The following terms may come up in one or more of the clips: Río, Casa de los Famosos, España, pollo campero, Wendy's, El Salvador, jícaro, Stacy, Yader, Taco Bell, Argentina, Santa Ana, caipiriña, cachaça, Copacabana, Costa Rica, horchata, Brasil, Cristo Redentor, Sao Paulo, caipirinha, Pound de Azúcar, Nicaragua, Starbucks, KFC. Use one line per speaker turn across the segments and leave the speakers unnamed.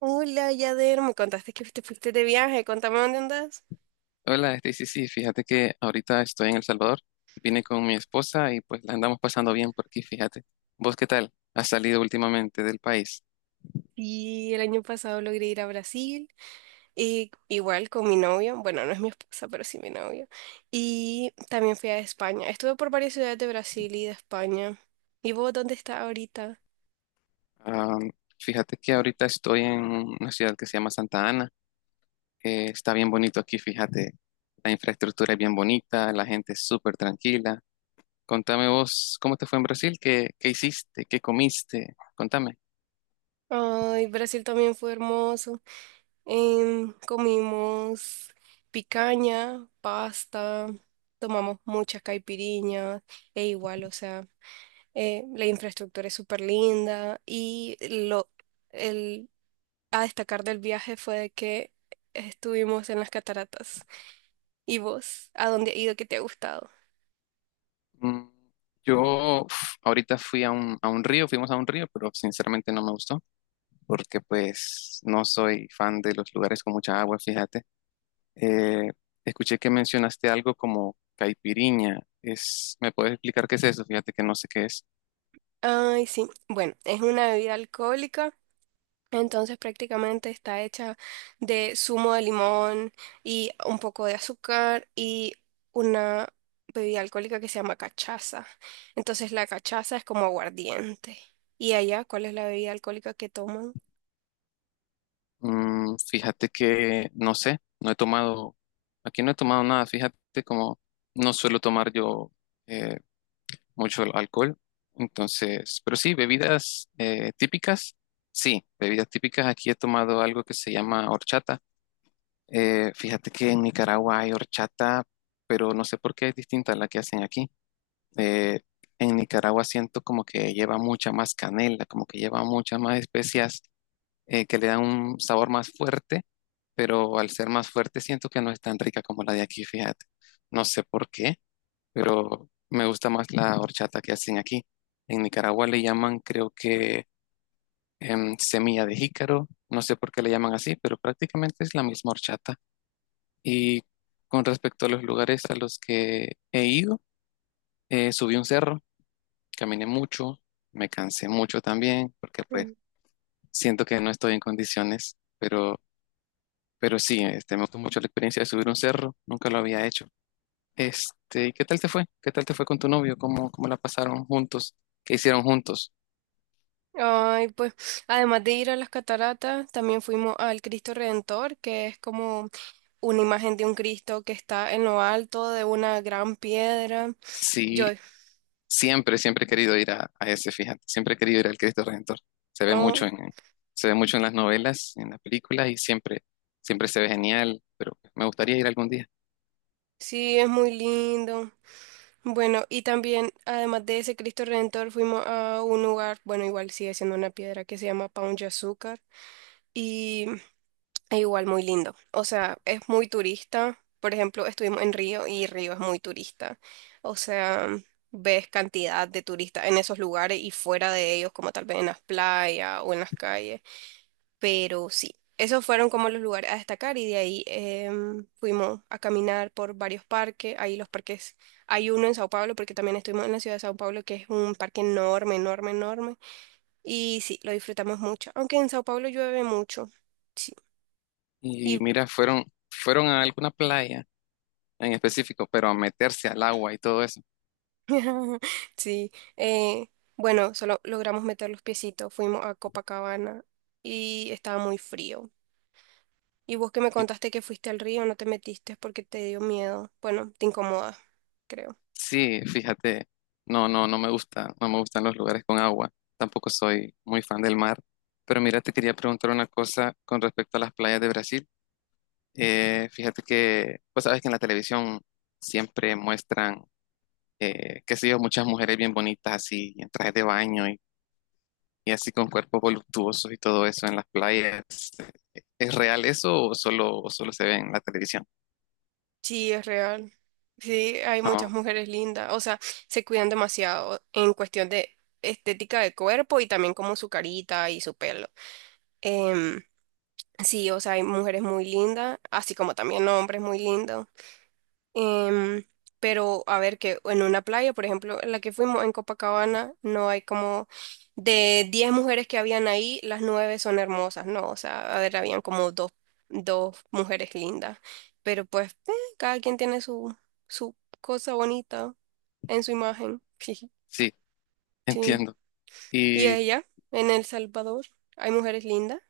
Hola, Yader, me contaste que te fuiste de viaje, contame dónde andas.
Hola, Stacy. Sí, fíjate que ahorita estoy en El Salvador. Vine con mi esposa y pues la andamos pasando bien por aquí, fíjate. ¿Vos qué tal? ¿Has salido últimamente del país?
Y el año pasado logré ir a Brasil, y igual con mi novio, bueno, no es mi esposa, pero sí mi novio. Y también fui a España. Estuve por varias ciudades de Brasil y de España. ¿Y vos dónde estás ahorita?
Ah, Fíjate que ahorita estoy en una ciudad que se llama Santa Ana. Está bien bonito aquí, fíjate. La infraestructura es bien bonita, la gente es súper tranquila. Contame vos, ¿cómo te fue en Brasil? ¿Qué hiciste? ¿Qué comiste? Contame.
Ay, Brasil también fue hermoso. Comimos picaña, pasta, tomamos muchas caipiriñas, e igual, o sea. La infraestructura es súper linda y el, a destacar del viaje fue de que estuvimos en las cataratas. ¿Y vos? ¿A dónde has ido que te ha gustado?
Mm, yo uf, ahorita fui a un río, fuimos a un río, pero sinceramente no me gustó porque pues no soy fan de los lugares con mucha agua, fíjate. Eh, Escuché que mencionaste algo como caipirinha. Es, ¿me puedes explicar qué es eso? Fíjate que no sé qué es.
Ay, sí. Bueno, es una bebida alcohólica. Entonces prácticamente está hecha de zumo de limón y un poco de azúcar y una bebida alcohólica que se llama cachaza. Entonces la cachaza es como aguardiente. ¿Y allá cuál es la bebida alcohólica que toman?
Fíjate que no sé, no he tomado, aquí no he tomado nada, fíjate como no suelo tomar yo. eh, Mucho alcohol. Entonces, pero sí, bebidas típicas. Sí, bebidas típicas. Aquí he tomado algo que se llama horchata. Fíjate que en Nicaragua hay horchata, pero no sé por qué es distinta a la que hacen aquí. Eh, en Nicaragua siento como que lleva mucha más canela, como que lleva muchas más especias que le dan un sabor más fuerte, pero al ser más fuerte siento que no es tan rica como la de aquí, fíjate. No sé por qué pero me gusta más la horchata que hacen aquí. En Nicaragua le llaman, creo que semilla de jícaro, no sé por qué le llaman así, pero prácticamente es la misma horchata. Y con respecto a los lugares a los que he ido, subí un cerro, caminé mucho, me cansé mucho también, porque pues
Mm.
siento que no estoy en condiciones, pero sí, este, me gustó mucho la experiencia de subir un cerro, nunca lo había hecho. Este, ¿y qué tal te fue? ¿Qué tal te fue con tu novio? ¿Cómo la pasaron juntos? ¿Qué hicieron juntos?
Ay, pues además de ir a las cataratas, también fuimos al Cristo Redentor, que es como una imagen de un Cristo que está en lo alto de una gran piedra. Yo,
Sí, siempre, siempre he querido ir a ese, fíjate, siempre he querido ir al Cristo Redentor. Se ve mucho
oh,
en, se ve mucho en las novelas, en las películas y siempre, siempre se ve genial, pero me gustaría ir algún día.
sí, es muy lindo. Bueno, y también, además de ese Cristo Redentor, fuimos a un lugar, bueno, igual sigue siendo una piedra que se llama Paun Azúcar y es igual muy lindo. O sea, es muy turista. Por ejemplo, estuvimos en Río y Río es muy turista. O sea, ves cantidad de turistas en esos lugares y fuera de ellos, como tal vez en las playas o en las calles. Pero sí, esos fueron como los lugares a destacar y de ahí fuimos a caminar por varios parques. Ahí los parques, hay uno en Sao Paulo porque también estuvimos en la ciudad de Sao Paulo que es un parque enorme, enorme, enorme. Y sí, lo disfrutamos mucho, aunque en Sao Paulo llueve mucho. Sí,
Y
y
mira, fueron, fueron a alguna playa en específico, pero a meterse al agua y todo eso.
sí, eh, bueno, solo logramos meter los piecitos, fuimos a Copacabana y estaba muy frío. Y vos que me
Y
contaste que fuiste al río, no te metiste porque te dio miedo. Bueno, te incomoda, creo.
sí, fíjate, no, no me gusta, no me gustan los lugares con agua. Tampoco soy muy fan del mar. Pero mira, te quería preguntar una cosa con respecto a las playas de Brasil. Fíjate que, pues sabes que en la televisión siempre muestran, qué sé yo, muchas mujeres bien bonitas así, en trajes de baño y así con cuerpos voluptuosos y todo eso en las playas. ¿Es real eso o o solo se ve en la televisión?
Sí, es real. Sí, hay muchas
No,
mujeres lindas. O sea, se cuidan demasiado en cuestión de estética de cuerpo y también como su carita y su pelo. Em, sí, o sea, hay mujeres muy lindas, así como también hombres muy lindos. Em, pero a ver, que en una playa, por ejemplo, en la que fuimos en Copacabana, no hay como de 10 mujeres que habían ahí, las 9 son hermosas, ¿no? O sea, a ver, habían como dos mujeres lindas, pero pues cada quien tiene su cosa bonita en su imagen.
sí,
Sí.
entiendo.
¿Y
Y
ella? ¿En El Salvador? ¿Hay mujeres lindas?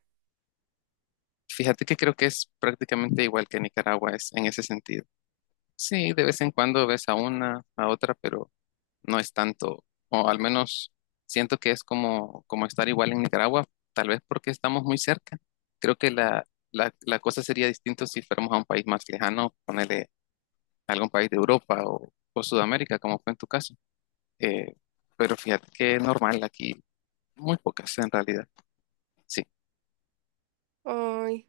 fíjate que creo que es prácticamente igual que Nicaragua es en ese sentido. Sí, de vez en cuando ves a una, a otra, pero no es tanto, o al menos siento que es como, como estar igual en Nicaragua, tal vez porque estamos muy cerca. Creo que la cosa sería distinta si fuéramos a un país más lejano, ponerle algún país de Europa o Sudamérica, como fue en tu caso. Eh, pero fíjate que es normal aquí, muy pocas en realidad. Sí,
Ay.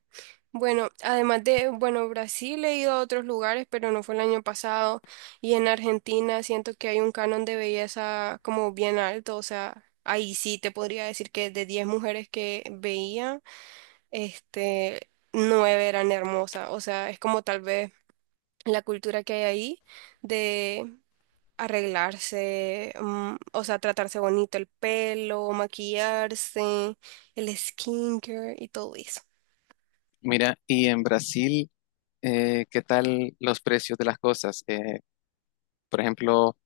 Bueno, además de, bueno, Brasil he ido a otros lugares, pero no fue el año pasado. Y en Argentina siento que hay un canon de belleza como bien alto. O sea, ahí sí te podría decir que de 10 mujeres que veía, este, 9 eran hermosas. O sea, es como tal vez la cultura que hay ahí de arreglarse, o sea, tratarse bonito el pelo, maquillarse, el skincare y todo eso.
mira, y en Brasil, ¿qué tal los precios de las cosas? Por ejemplo,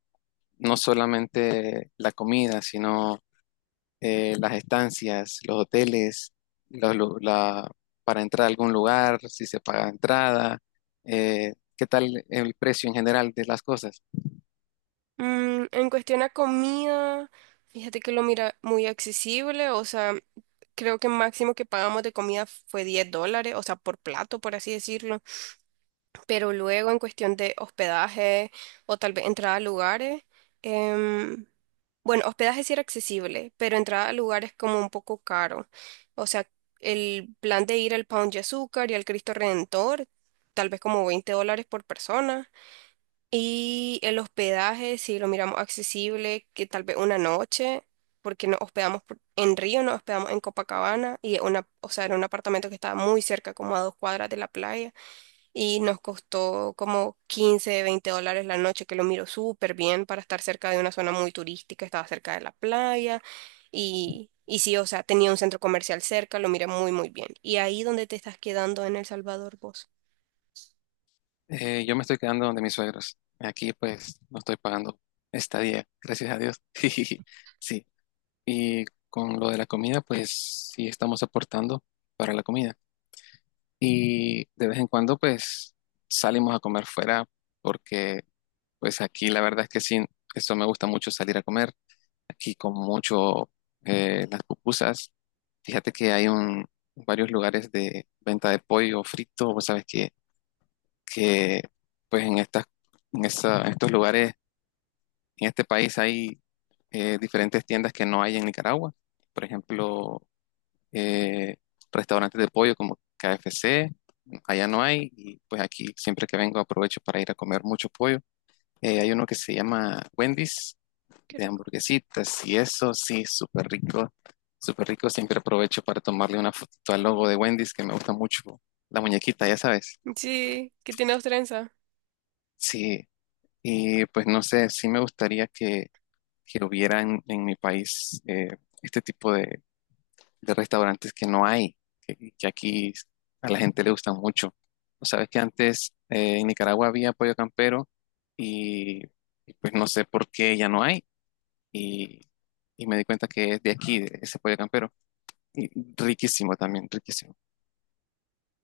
no solamente la comida, sino las estancias, los hoteles, los lu- la- para entrar a algún lugar, si se paga entrada, qué tal el precio en general de las cosas.
En cuestión a comida, fíjate que lo mira muy accesible, o sea, creo que máximo que pagamos de comida fue 10 dólares, o sea, por plato, por así decirlo. Pero luego en cuestión de hospedaje o tal vez entrada a lugares, em, bueno, hospedaje sí era accesible, pero entrada a lugares como un poco caro. O sea, el plan de ir al Pound de Azúcar y al Cristo Redentor, tal vez como 20 dólares por persona. Y el hospedaje, si lo miramos accesible, que tal vez una noche, porque nos hospedamos en Río, nos hospedamos en Copacabana, y una, o sea, era un apartamento que estaba muy cerca, como a dos cuadras de la playa, y nos costó como 15 20 dólares la noche, que lo miro súper bien para estar cerca de una zona muy turística, estaba cerca de la playa, y sí, o sea, tenía un centro comercial cerca, lo miré muy, muy bien. ¿Y ahí donde te estás quedando en El Salvador vos?
Yo me estoy quedando donde mis suegros. Aquí pues no estoy pagando estadía, gracias a Dios. Sí, y con lo de la comida pues sí estamos aportando para la comida. Y de vez en cuando pues salimos a comer fuera porque pues aquí la verdad es que sí, eso me gusta mucho salir a comer aquí como mucho las pupusas. Fíjate que varios lugares de venta de pollo frito. Vos sabes que pues en estos lugares, en este país hay diferentes tiendas que no hay en Nicaragua. Por ejemplo, eh, restaurantes de pollo como KFC, allá no hay. Y pues aquí siempre que vengo aprovecho para ir a comer mucho pollo. Hay uno que se llama Wendy's,
Qué
de
rico.
hamburguesitas y eso, sí, súper rico, súper rico. Siempre aprovecho para tomarle una fotito al logo de Wendy's, que me gusta mucho, la muñequita, ya sabes.
Sí, ¿qué tiene trenza?
Sí, y pues no sé, sí me gustaría que hubiera en mi país este tipo de restaurantes que no hay, que aquí a la gente le gustan mucho. O sabes que antes en Nicaragua había pollo campero y, y pues no sé por qué ya no hay. Y, y me di cuenta que es de aquí, de ese pollo campero. Y riquísimo también, riquísimo.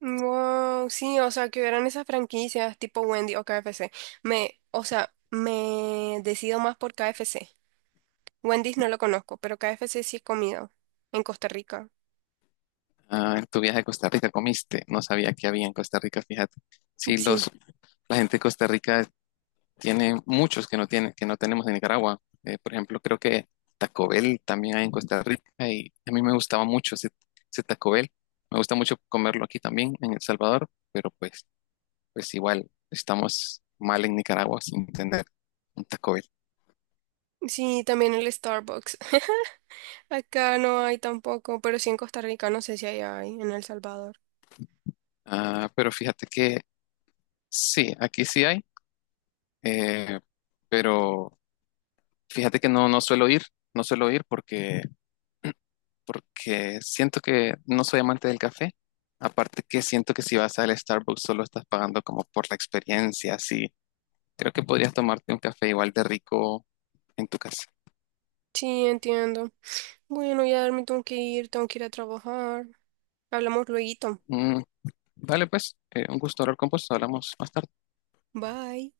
Wow, sí, o sea, que hubieran esas franquicias tipo Wendy o KFC. O sea, me decido más por KFC. Wendy's no lo conozco, pero KFC sí he comido en Costa Rica.
Ah, en tu viaje a Costa Rica comiste, no sabía que había en Costa Rica, fíjate. Sí,
Sí,
los, la gente de Costa Rica tiene muchos que no tienen que no tenemos en Nicaragua. Por ejemplo, creo que Taco Bell también hay en Costa Rica y a mí me gustaba mucho ese, ese Taco Bell. Me gusta mucho comerlo aquí también, en El Salvador, pero pues, pues igual estamos mal en Nicaragua sin tener un Taco Bell.
sí, también el Starbucks. Acá no hay tampoco, pero sí en Costa Rica, no sé si hay en El Salvador.
Ah, pero fíjate que sí, aquí sí hay, eh, pero fíjate que no, no suelo ir, no suelo ir porque, porque siento que no soy amante del café. Aparte que siento que si vas al Starbucks solo estás pagando como por la experiencia, así. Creo que podrías tomarte un café igual de rico en tu casa.
Sí, entiendo. Bueno, ya me tengo que ir a trabajar. Hablamos luego.
Mm, vale, pues, un gusto hablar con vos. Hablamos más tarde.
Bye.